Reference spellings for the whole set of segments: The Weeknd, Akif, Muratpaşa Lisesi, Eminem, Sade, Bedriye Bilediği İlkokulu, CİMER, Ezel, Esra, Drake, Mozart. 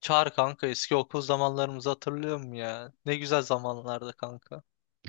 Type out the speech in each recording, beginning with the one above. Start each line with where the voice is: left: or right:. left: Çağır kanka, eski okul zamanlarımızı hatırlıyor musun ya? Ne güzel zamanlardı kanka.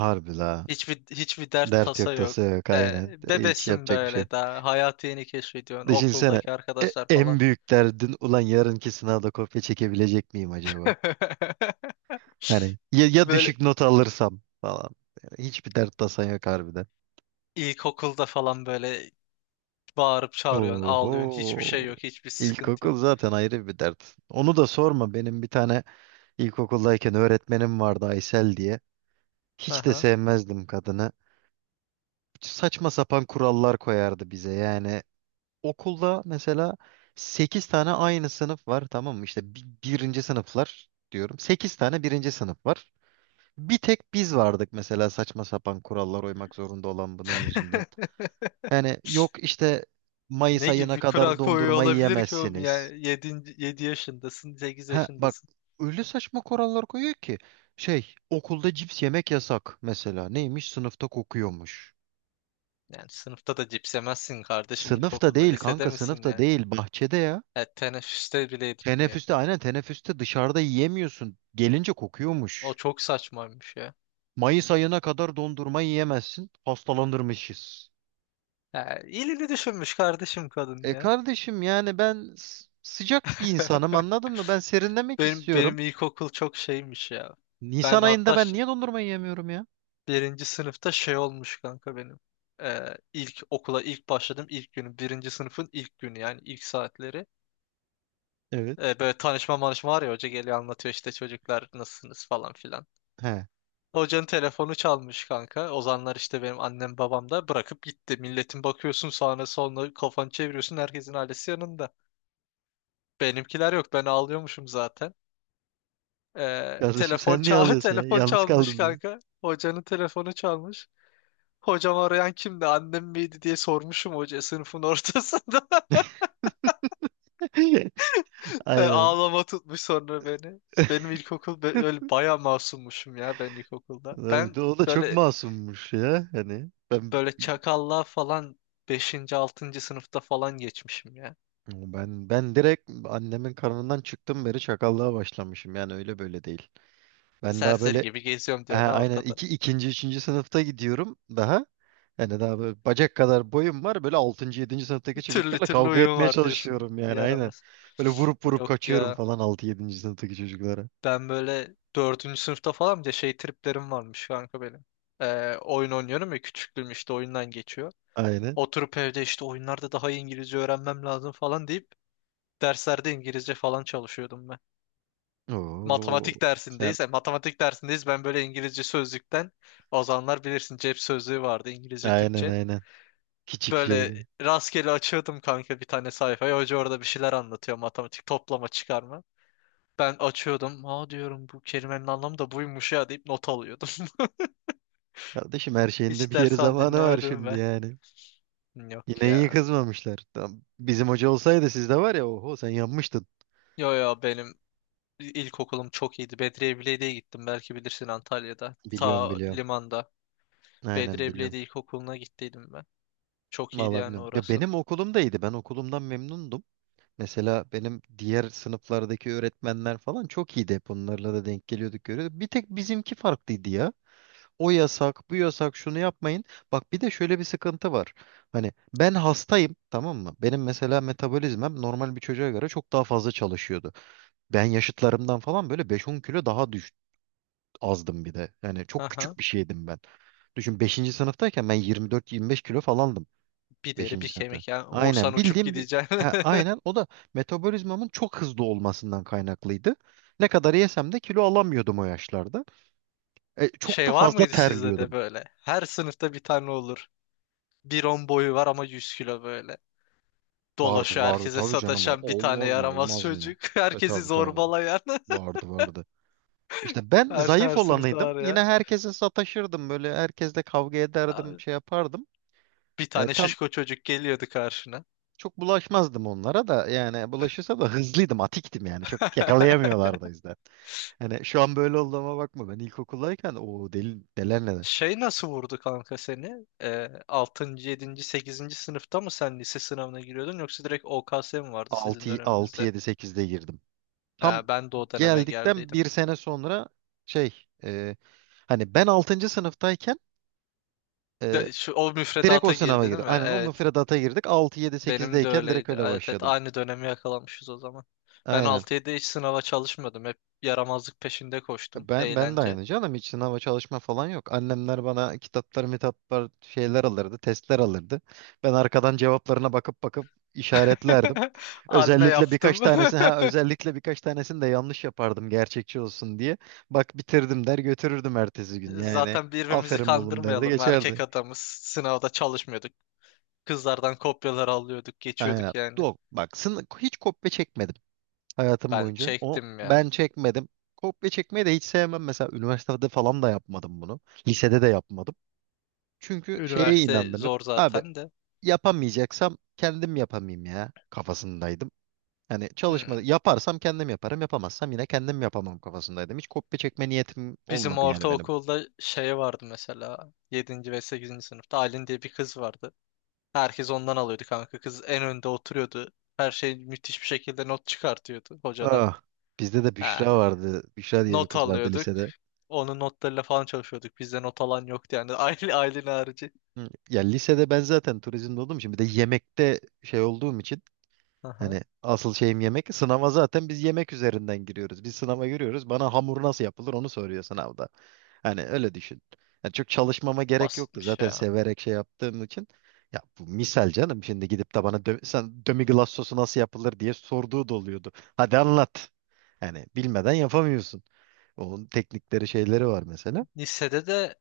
right: Harbi la.
left: Hiçbir dert
right: Dert
left: tasa
right: yok,
left: yok.
right: tasa yok,
left: Ee,
right: aynen. Hiç
left: Bebesin
right: yapacak bir şey yok.
left: böyle, daha hayatı yeni keşfediyorsun,
right: Düşünsene
left: okuldaki arkadaşlar
right: en
left: falan.
right: büyük derdin ulan yarınki sınavda kopya çekebilecek miyim acaba? Hani ya, ya
left: Böyle
right: düşük not alırsam falan. Yani hiçbir dert tasan yok harbiden.
left: ilkokulda falan böyle bağırıp çağırıyorsun,
right: Oho.
left: ağlıyorsun. Hiçbir şey yok, hiçbir sıkıntı
right: İlkokul
left: yok.
right: zaten ayrı bir dert. Onu da sorma. Benim bir tane ilkokuldayken öğretmenim vardı Aysel diye. Hiç de
left: Aha.
right: sevmezdim kadını. Saçma sapan kurallar koyardı bize yani. Okulda mesela 8 tane aynı sınıf var, tamam mı? İşte birinci sınıflar diyorum. Sekiz tane birinci sınıf var. Bir tek biz vardık mesela saçma sapan kurallar uymak zorunda olan bunun yüzünden. Yani yok işte, Mayıs
left: Ne gibi
right: ayına
left: bir kural
right: kadar
left: koyuyor
right: dondurma
left: olabilir ki oğlum ya?
right: yiyemezsiniz.
left: Yedi 7 yaşındasın, 8
right: Ha bak,
left: yaşındasın.
right: öyle saçma kurallar koyuyor ki şey, okulda cips yemek yasak mesela. Neymiş, sınıfta kokuyormuş.
left: Yani sınıfta da cips yemezsin kardeşim
right: Sınıfta
left: ilkokulda.
right: değil
left: Lisede
right: kanka,
left: misin?
right: sınıfta değil, bahçede ya.
left: Ya teneffüste bile yedirtmiyor.
right: Teneffüste, aynen, teneffüste dışarıda yiyemiyorsun. Gelince
left: O
right: kokuyormuş.
left: çok saçmaymış ya.
right: Mayıs ayına kadar dondurma yiyemezsin. Hastalanırmışız.
left: Ya iyiliğini düşünmüş kardeşim kadın
right: E
left: ya.
right: kardeşim, yani ben sıcak bir insanım, anladın mı? Ben serinlemek
left: Benim
right: istiyorum.
left: benim ilkokul çok şeymiş ya.
right: Nisan
left: Ben
right: ayında
left: hatta
right: ben niye dondurma yiyemiyorum ya?
left: birinci sınıfta şey olmuş kanka benim. İlk okula ilk başladım, ilk günü. Birinci sınıfın ilk günü, yani ilk saatleri.
right: Evet.
left: Böyle tanışma manışma var ya, hoca geliyor anlatıyor işte, çocuklar nasılsınız falan filan.
right: He.
left: Hocanın telefonu çalmış kanka. Ozanlar işte, benim annem babam da bırakıp gitti. Milletin bakıyorsun sağına soluna, kafanı çeviriyorsun, herkesin ailesi yanında. Benimkiler yok, ben ağlıyormuşum zaten.
right: Kardeşim
left: Telefon
right: sen niye
left: çal
right: alıyorsun ya?
left: telefon
right: Yalnız
left: çalmış
right: kaldın diye.
left: kanka. Hocanın telefonu çalmış. Hocam, arayan kimdi, annem miydi diye sormuşum hoca sınıfın ortasında.
right: Aynen.
left: Ağlama tutmuş sonra beni. Benim ilkokul öyle bayağı masummuşum ya ben ilkokulda.
right: Lan,
left: Ben
right: o da çok
left: böyle
right: masummuş ya. Hani ben,
left: böyle çakallığa falan beşinci 6. sınıfta falan geçmişim ya.
right: ben direkt annemin karnından çıktım beri çakallığa başlamışım. Yani öyle böyle değil. Ben daha
left: Serseri
right: böyle,
left: gibi geziyorum
right: ha,
left: diyorsun ha,
right: aynen,
left: ortada.
right: ikinci, üçüncü sınıfta gidiyorum daha. Yani daha böyle bacak kadar boyum var. Böyle altıncı, yedinci sınıftaki
left: Türlü
right: çocuklarla
left: türlü
right: kavga
left: uyum
right: etmeye
left: var diyorsun.
right: çalışıyorum, yani aynen.
left: Yaramaz.
right: Böyle vurup vurup
left: Yok
right: kaçıyorum
left: ya.
right: falan altı, yedinci sınıftaki çocuklara.
left: Ben böyle dördüncü sınıfta falan bir de şey triplerim varmış kanka benim. Oyun oynuyorum ya, küçüklüğüm işte oyundan geçiyor.
right: Aynen.
left: Oturup evde işte, oyunlarda daha iyi İngilizce öğrenmem lazım falan deyip derslerde İngilizce falan çalışıyordum,
right: Oo,
left: matematik
right: sen,
left: dersindeyiz. Yani matematik dersindeyiz. Ben böyle İngilizce sözlükten, o zamanlar bilirsin cep sözlüğü vardı, İngilizce
right: aynen
left: Türkçe.
right: aynen. Küçük
left: Böyle
right: şey.
left: rastgele açıyordum kanka bir tane sayfayı. Hoca orada bir şeyler anlatıyor, matematik, toplama çıkarma. Ben açıyordum. Aa diyorum, bu kelimenin anlamı da buymuş ya deyip not alıyordum.
right: Kardeşim her şeyin de
left: Hiç
right: bir yeri
left: dershane
right: zamanı var
left: dinlemedim
right: şimdi
left: ve
right: yani.
left: yok
right: Yine iyi
left: ya.
right: kızmamışlar. Tam bizim hoca olsaydı, sizde var ya, oho sen yanmıştın.
left: Yo, yo, benim ilkokulum çok iyiydi. Bedriye Bilediği'ye gittim, belki bilirsin, Antalya'da.
right: Biliyorum,
left: Ta
right: biliyorum.
left: limanda.
right: Aynen,
left: Bedriye
right: biliyorum.
left: Bilediği İlkokulu'na gittiydim ben. Çok iyiydi
right: Vallahi
left: yani
right: bilmiyorum. Ya
left: orası.
right: benim okulum da, ben okulumdan memnundum. Mesela benim diğer sınıflardaki öğretmenler falan çok iyiydi. Hep onlarla da denk geliyorduk, görüyorduk. Bir tek bizimki farklıydı ya. O yasak, bu yasak, şunu yapmayın. Bak, bir de şöyle bir sıkıntı var. Hani ben hastayım, tamam mı? Benim mesela metabolizmam normal bir çocuğa göre çok daha fazla çalışıyordu. Ben yaşıtlarımdan falan böyle beş on kilo daha düş azdım bir de. Yani çok
left: Aha.
right: küçük bir şeydim ben. Düşün, beşinci sınıftayken ben 24-25 kilo falandım.
left: Bir deri
right: Beşinci
left: bir
right: sınıfta.
left: kemik ya. Vursan
right: Aynen,
left: uçup
right: bildiğim bir
left: gideceksin.
right: ha, aynen o da metabolizmamın çok hızlı olmasından kaynaklıydı. Ne kadar yesem de kilo alamıyordum o yaşlarda. E, çok da
left: Şey var
right: fazla
left: mıydı sizde de
right: terliyordum.
left: böyle? Her sınıfta bir tane olur. Bir on boyu var ama 100 kilo böyle.
right: Vardı
left: Dolaşıyor,
right: vardı,
left: herkese
right: tabii canım,
left: sataşan bir tane
right: olmaz mı,
left: yaramaz
right: olmaz mı?
left: çocuk.
right: E
left: Herkesi
right: tabii tabii,
left: zorbalayan.
right: vardı vardı. İşte ben
left: Her
right: zayıf
left: sınıfta
right: olanıydım.
left: var
right: Yine
left: ya.
right: herkese sataşırdım, böyle herkesle kavga ederdim, şey yapardım.
left: Bir
right: E,
left: tane
right: tam,
left: şişko çocuk geliyordu karşına.
right: çok bulaşmazdım onlara da, yani bulaşırsa da hızlıydım, atiktim yani. Çok yakalayamıyorlardı o yüzden. Hani şu an böyle olduğuma bakma. Ben ilkokuldayken o deli, neler neler.
left: Şey, nasıl vurdu kanka seni? 6. 7. 8. sınıfta mı sen lise sınavına giriyordun, yoksa direkt OKS mi vardı sizin
right: 6
left: döneminizde?
right: 7 8'de girdim. Tam
left: Ben de o döneme
right: geldikten
left: geldiydim.
right: bir sene sonra, şey, e, hani ben altıncı sınıftayken, e,
left: O
right: direkt o
left: müfredata girdi
right: sınava
left: değil
right: girdim.
left: mi?
right: Aynen o
left: Evet.
right: müfredata girdik. 6 7
left: Benim de
right: 8'deyken direkt
left: öyleydi.
right: öyle
left: Evet, evet,
right: başladım.
left: aynı dönemi yakalamışız o zaman. Ben
right: Aynen.
left: 6-7 hiç sınava çalışmadım. Hep yaramazlık peşinde koştum.
right: Ben de
left: Eğlence.
right: aynı canım, hiç sınava çalışma falan yok. Annemler bana kitaplar, mitaplar, şeyler alırdı, testler alırdı. Ben arkadan cevaplarına bakıp bakıp işaretlerdim.
left: Anne
right: Özellikle birkaç
left: yaptım.
right: tanesini, ha, özellikle birkaç tanesini de yanlış yapardım gerçekçi olsun diye. Bak, bitirdim der götürürdüm ertesi gün yani.
left: Zaten birbirimizi
right: Aferin oğlum derdi,
left: kandırmayalım. Erkek
right: geçerdi.
left: adamız. Sınavda çalışmıyorduk. Kızlardan kopyalar alıyorduk.
right: Aynen.
left: Geçiyorduk yani.
right: Yok bak, sını hiç kopya çekmedim hayatım
left: Ben
right: boyunca. O,
left: çektim ya.
right: ben çekmedim. Kopya çekmeyi de hiç sevmem. Mesela üniversitede falan da yapmadım bunu. Lisede de yapmadım. Çünkü şeye
left: Üniversite
right: inandım hep.
left: zor
right: Abi
left: zaten de.
right: yapamayacaksam kendim yapamayayım ya kafasındaydım. Hani çalışma
left: Hmm.
right: yaparsam kendim yaparım, yapamazsam yine kendim yapamam kafasındaydım. Hiç kopya çekme niyetim
left: Bizim
right: olmadı yani benim.
left: ortaokulda şey vardı mesela. Yedinci ve sekizinci sınıfta Aylin diye bir kız vardı. Herkes ondan alıyordu kanka. Kız en önde oturuyordu. Her şey müthiş bir şekilde not çıkartıyordu hocadan.
right: Ah, bizde de
left: Ha,
right: Büşra vardı. Büşra diye bir
left: not
right: kız vardı
left: alıyorduk.
right: lisede.
left: Onun notlarıyla falan çalışıyorduk. Bizde not alan yoktu yani. Ailen harici.
right: Hı, ya lisede ben zaten turizmde olduğum için, bir de yemekte şey olduğum için, hani
left: Aha,
right: asıl şeyim yemek. Sınava zaten biz yemek üzerinden giriyoruz. Biz sınava giriyoruz. Bana hamur nasıl yapılır onu soruyor sınavda. Hani öyle düşün. Yani çok çalışmama gerek yoktu.
left: basitmiş
right: Zaten
left: ya.
right: severek şey yaptığım için. Ya bu misal canım. Şimdi gidip de bana sen dömiglas sosu nasıl yapılır diye sorduğu da oluyordu. Hadi anlat. Yani bilmeden yapamıyorsun. Onun teknikleri, şeyleri var mesela.
left: Lisede de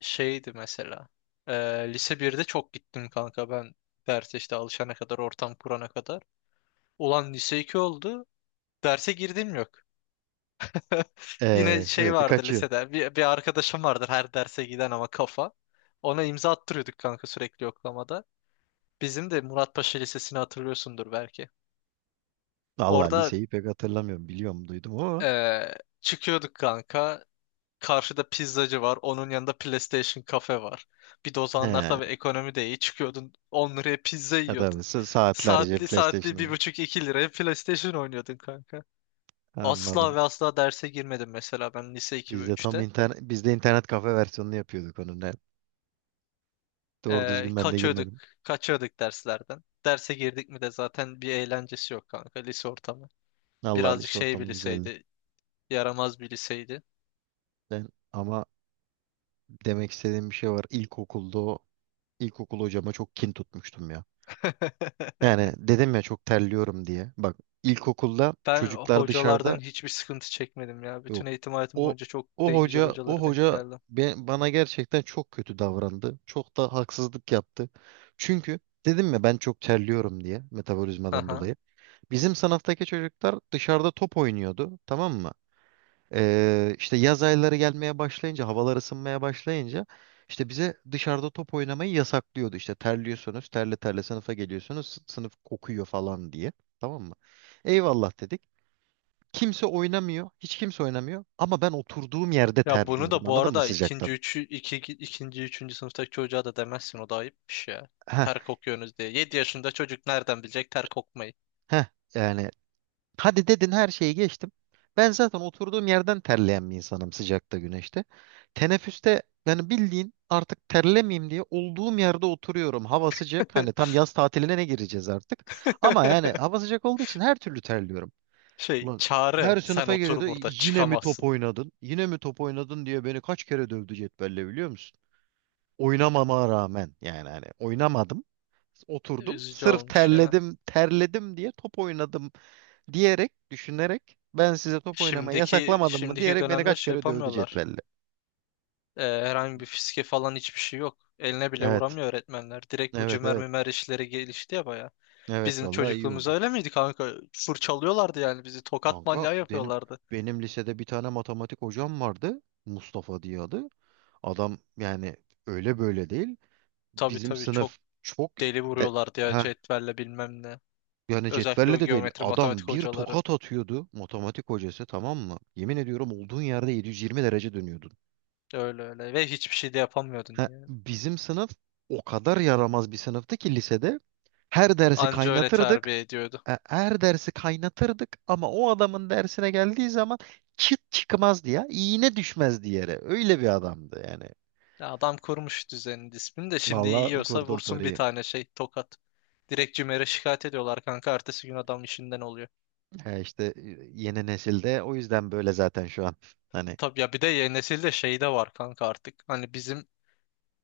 left: şeydi mesela. Ee, Lise birde çok gittim kanka ben. Derse işte alışana kadar, ortam kurana kadar. Ulan lise 2 oldu. Derse girdim yok. Yine şey
right: Sürekli
left: vardı
right: kaçıyorsun.
left: lisede. Bir arkadaşım vardır her derse giden ama kafa. Ona imza attırıyorduk kanka sürekli yoklamada. Bizim de Muratpaşa Lisesi'ni hatırlıyorsundur belki.
right: Allah,
left: Orada
right: liseyi pek hatırlamıyorum. Biliyorum, duydum ama.
left: eee, çıkıyorduk kanka. Karşıda pizzacı var. Onun yanında PlayStation kafe var. Bir de o zamanlar
right: He.
left: tabii ekonomi de iyi. Çıkıyordun 10 liraya pizza
right: Ha,
left: yiyordun.
right: tabii, saatlerce
left: Saatli
right: PlayStation
left: bir
right: oynuyor.
left: buçuk iki liraya PlayStation oynuyordun kanka. Asla
right: Anladım.
left: ve asla derse girmedim mesela ben, lise 2 ve
right: Biz de tam
left: üçte.
right: internet, biz de internet kafe versiyonunu yapıyorduk onun. Evet. Doğru
left: Ee,
right: düzgün ben de
left: kaçıyorduk,
right: girmedim.
left: Kaçıyorduk derslerden. Derse girdik mi de zaten bir eğlencesi yok kanka lise ortamı.
right: Allah,
left: Birazcık
right: lise
left: şey bir
right: ortamı güzeldi.
left: liseydi, yaramaz bir liseydi.
right: Ben ama demek istediğim bir şey var. İlkokulda o ilkokul hocama çok kin tutmuştum ya. Yani dedim ya çok terliyorum diye. Bak, ilkokulda
left: Ben
right: çocuklar dışarıda
left: hocalardan hiçbir sıkıntı çekmedim ya. Bütün
right: yok.
left: eğitim hayatım
right: O
left: boyunca çok
right: o
left: de güzel
right: hoca o
left: hocalara denk
right: hoca
left: geldim.
right: bana gerçekten çok kötü davrandı. Çok da haksızlık yaptı. Çünkü dedim ya ben çok terliyorum diye, metabolizmadan
left: Aha.
right: dolayı. Bizim sınıftaki çocuklar dışarıda top oynuyordu, tamam mı? İşte yaz ayları gelmeye başlayınca, havalar ısınmaya başlayınca, işte bize dışarıda top oynamayı yasaklıyordu. İşte terliyorsunuz, terle terle sınıfa geliyorsunuz, sınıf kokuyor falan diye. Tamam mı? Eyvallah dedik. Kimse oynamıyor, hiç kimse oynamıyor, ama ben oturduğum yerde
left: Ya bunu
right: terliyorum.
left: da bu
right: Anladın mı
left: arada ikinci,
right: sıcaktan?
left: üçü, iki, ikinci, üçüncü sınıftaki çocuğa da demezsin, o da ayıpmış ya.
right: Heh,
left: Ter kokuyorsunuz diye. 7 yaşında çocuk nereden bilecek ter kokmayı?
right: heh. Yani hadi dedin, her şeyi geçtim. Ben zaten oturduğum yerden terleyen bir insanım sıcakta, güneşte. Teneffüste yani bildiğin artık terlemeyeyim diye olduğum yerde oturuyorum. Hava sıcak. Hani tam yaz tatiline ne gireceğiz artık. Ama yani hava sıcak olduğu için her türlü terliyorum.
left: Şey,
right: Ulan,
left: Çağrı
right: her
left: sen
right: sınıfa
left: otur
right: geliyordu.
left: burada,
right: Yine mi top
left: çıkamazsın.
right: oynadın? Yine mi top oynadın diye beni kaç kere dövdü cetvelle, biliyor musun? Oynamama rağmen, yani hani oynamadım. Oturdum.
left: Üzücü
right: Sırf
left: olmuş ya.
right: terledim, terledim diye top oynadım diyerek, düşünerek, ben size top oynamayı
left: Şimdiki
right: yasaklamadım mı
left: şimdiki
right: diyerek beni
left: dönemler
right: kaç
left: şey
right: kere dövdü
left: yapamıyorlar.
right: cetvelle.
left: Herhangi bir fiske falan, hiçbir şey yok. Eline bile
right: Evet.
left: vuramıyor öğretmenler. Direkt bu
right: Evet,
left: cümer
right: evet.
left: mümer işleri gelişti ya baya.
right: Evet,
left: Bizim
right: vallahi iyi
left: çocukluğumuz
right: oldu.
left: öyle miydi kanka? Fırçalıyorlardı yani bizi. Tokat
right: Kanka
left: manyağı
right: benim,
left: yapıyorlardı.
right: lisede bir tane matematik hocam vardı. Mustafa diye adı. Adam yani öyle böyle değil.
left: Tabii,
right: Bizim
left: tabii, çok
right: sınıf çok
left: deli
right: de,
left: vuruyorlardı ya
right: ha
left: cetvelle bilmem ne.
right: yani
left: Özellikle o
right: cetvelle de değil.
left: geometri
right: Adam
left: matematik
right: bir
left: hocaları.
right: tokat atıyordu matematik hocası, tamam mı? Yemin ediyorum olduğun yerde 720 derece dönüyordun.
left: Öyle öyle. Ve hiçbir şey de yapamıyordun
right: Ha,
left: yani.
right: bizim sınıf o kadar yaramaz bir sınıftı ki lisede. Her dersi
left: Anca öyle
right: kaynatırdık.
left: terbiye ediyordu.
right: E, her dersi kaynatırdık ama o adamın dersine geldiği zaman çıt çıkmazdı ya. İğne düşmezdi yere. Öyle bir adamdı yani.
left: Ya, adam kurmuş düzenini, disiplini de, şimdi
right: Vallahi
left: yiyorsa
right: kurdu o
left: vursun bir
right: toruyu.
left: tane şey tokat. Direkt CİMER'e şikayet ediyorlar kanka. Ertesi gün adam işinden oluyor.
right: Ha işte, e, yeni nesilde o yüzden böyle zaten şu an. Hani
left: Tabii ya, bir de yeni nesilde şey de var kanka artık. Hani bizim,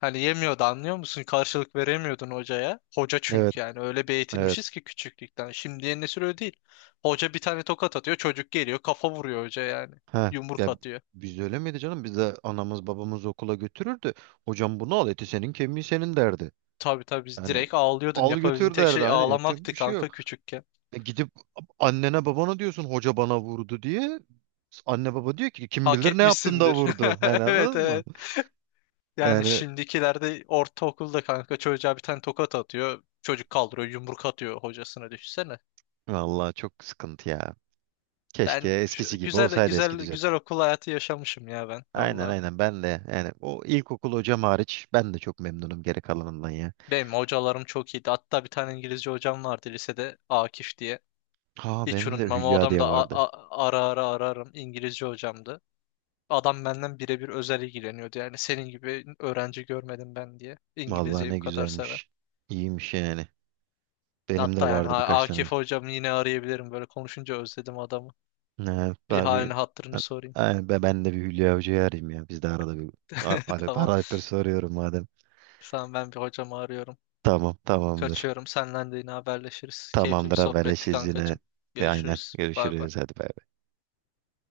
left: hani yemiyordu, anlıyor musun? Karşılık veremiyordun hocaya. Hoca
right: evet,
left: çünkü, yani öyle bir
right: evet.
left: eğitilmişiz ki küçüklükten. Şimdi yeni nesil öyle değil. Hoca bir tane tokat atıyor, çocuk geliyor kafa vuruyor hoca yani.
right: Ha
left: Yumruk
right: ya,
left: atıyor.
right: biz öyle miydi canım? Biz de anamız babamız okula götürürdü. Hocam bunu al, eti senin kemiği senin derdi.
left: Tabii, tabii, biz
right: Yani
left: direkt ağlıyordun.
right: al
left: Yapabildiğin
right: götür
left: tek
right: derdi,
left: şey
right: aynen, yapacak
left: ağlamaktı
right: bir şey
left: kanka
right: yok.
left: küçükken.
right: E gidip annene babana diyorsun hoca bana vurdu diye. Anne baba diyor ki kim
left: Hak
right: bilir ne yaptın da
left: etmişsindir.
right: vurdu. Yani
left: Evet,
right: anladın mı?
left: evet. Yani
right: Yani
left: şimdikilerde ortaokulda kanka, çocuğa bir tane tokat atıyor. Çocuk kaldırıyor, yumruk atıyor hocasına, düşünsene.
right: vallahi çok sıkıntı ya. Keşke
left: Ben
right: eskisi gibi
left: güzel
right: olsaydı eski
left: güzel
right: düzen.
left: güzel okul hayatı yaşamışım ya ben
right: Aynen
left: valla.
right: aynen, ben de yani, o ilkokul hocam hariç ben de çok memnunum geri kalanından ya.
left: Benim hocalarım çok iyiydi. Hatta bir tane İngilizce hocam vardı lisede, Akif diye.
right: Ha
left: Hiç
right: benim de
left: unutmam. O
right: Hülya
left: adam
right: diye
left: da
right: vardı.
left: ara ara ararım, İngilizce hocamdı. Adam benden birebir özel ilgileniyordu. Yani senin gibi öğrenci görmedim ben diye.
right: Vallahi
left: İngilizceyi bu
right: ne
left: kadar seven.
right: güzelmiş. İyiymiş yani. Benim de
left: Hatta yani
right: vardı birkaç tane.
left: Akif hocam yine arayabilirim. Böyle konuşunca özledim adamı.
right: Evet,
left: Bir
right: abi
left: halini hatırını
right: ben,
left: sorayım.
right: ay, ben de bir Hülya Hoca'yı arayayım ya. Biz de arada bir alo,
left: Tamam.
right: arayıp soruyorum madem.
left: Sen, ben bir hocamı arıyorum.
right: Tamam, tamamdır.
left: Kaçıyorum. Senden de yine haberleşiriz. Keyifli bir
right: Tamamdır,
left: sohbetti
right: haberleşiriz yine.
left: kankacığım.
right: Ve aynen,
left: Görüşürüz. Bay bay.
right: görüşürüz hadi, bay.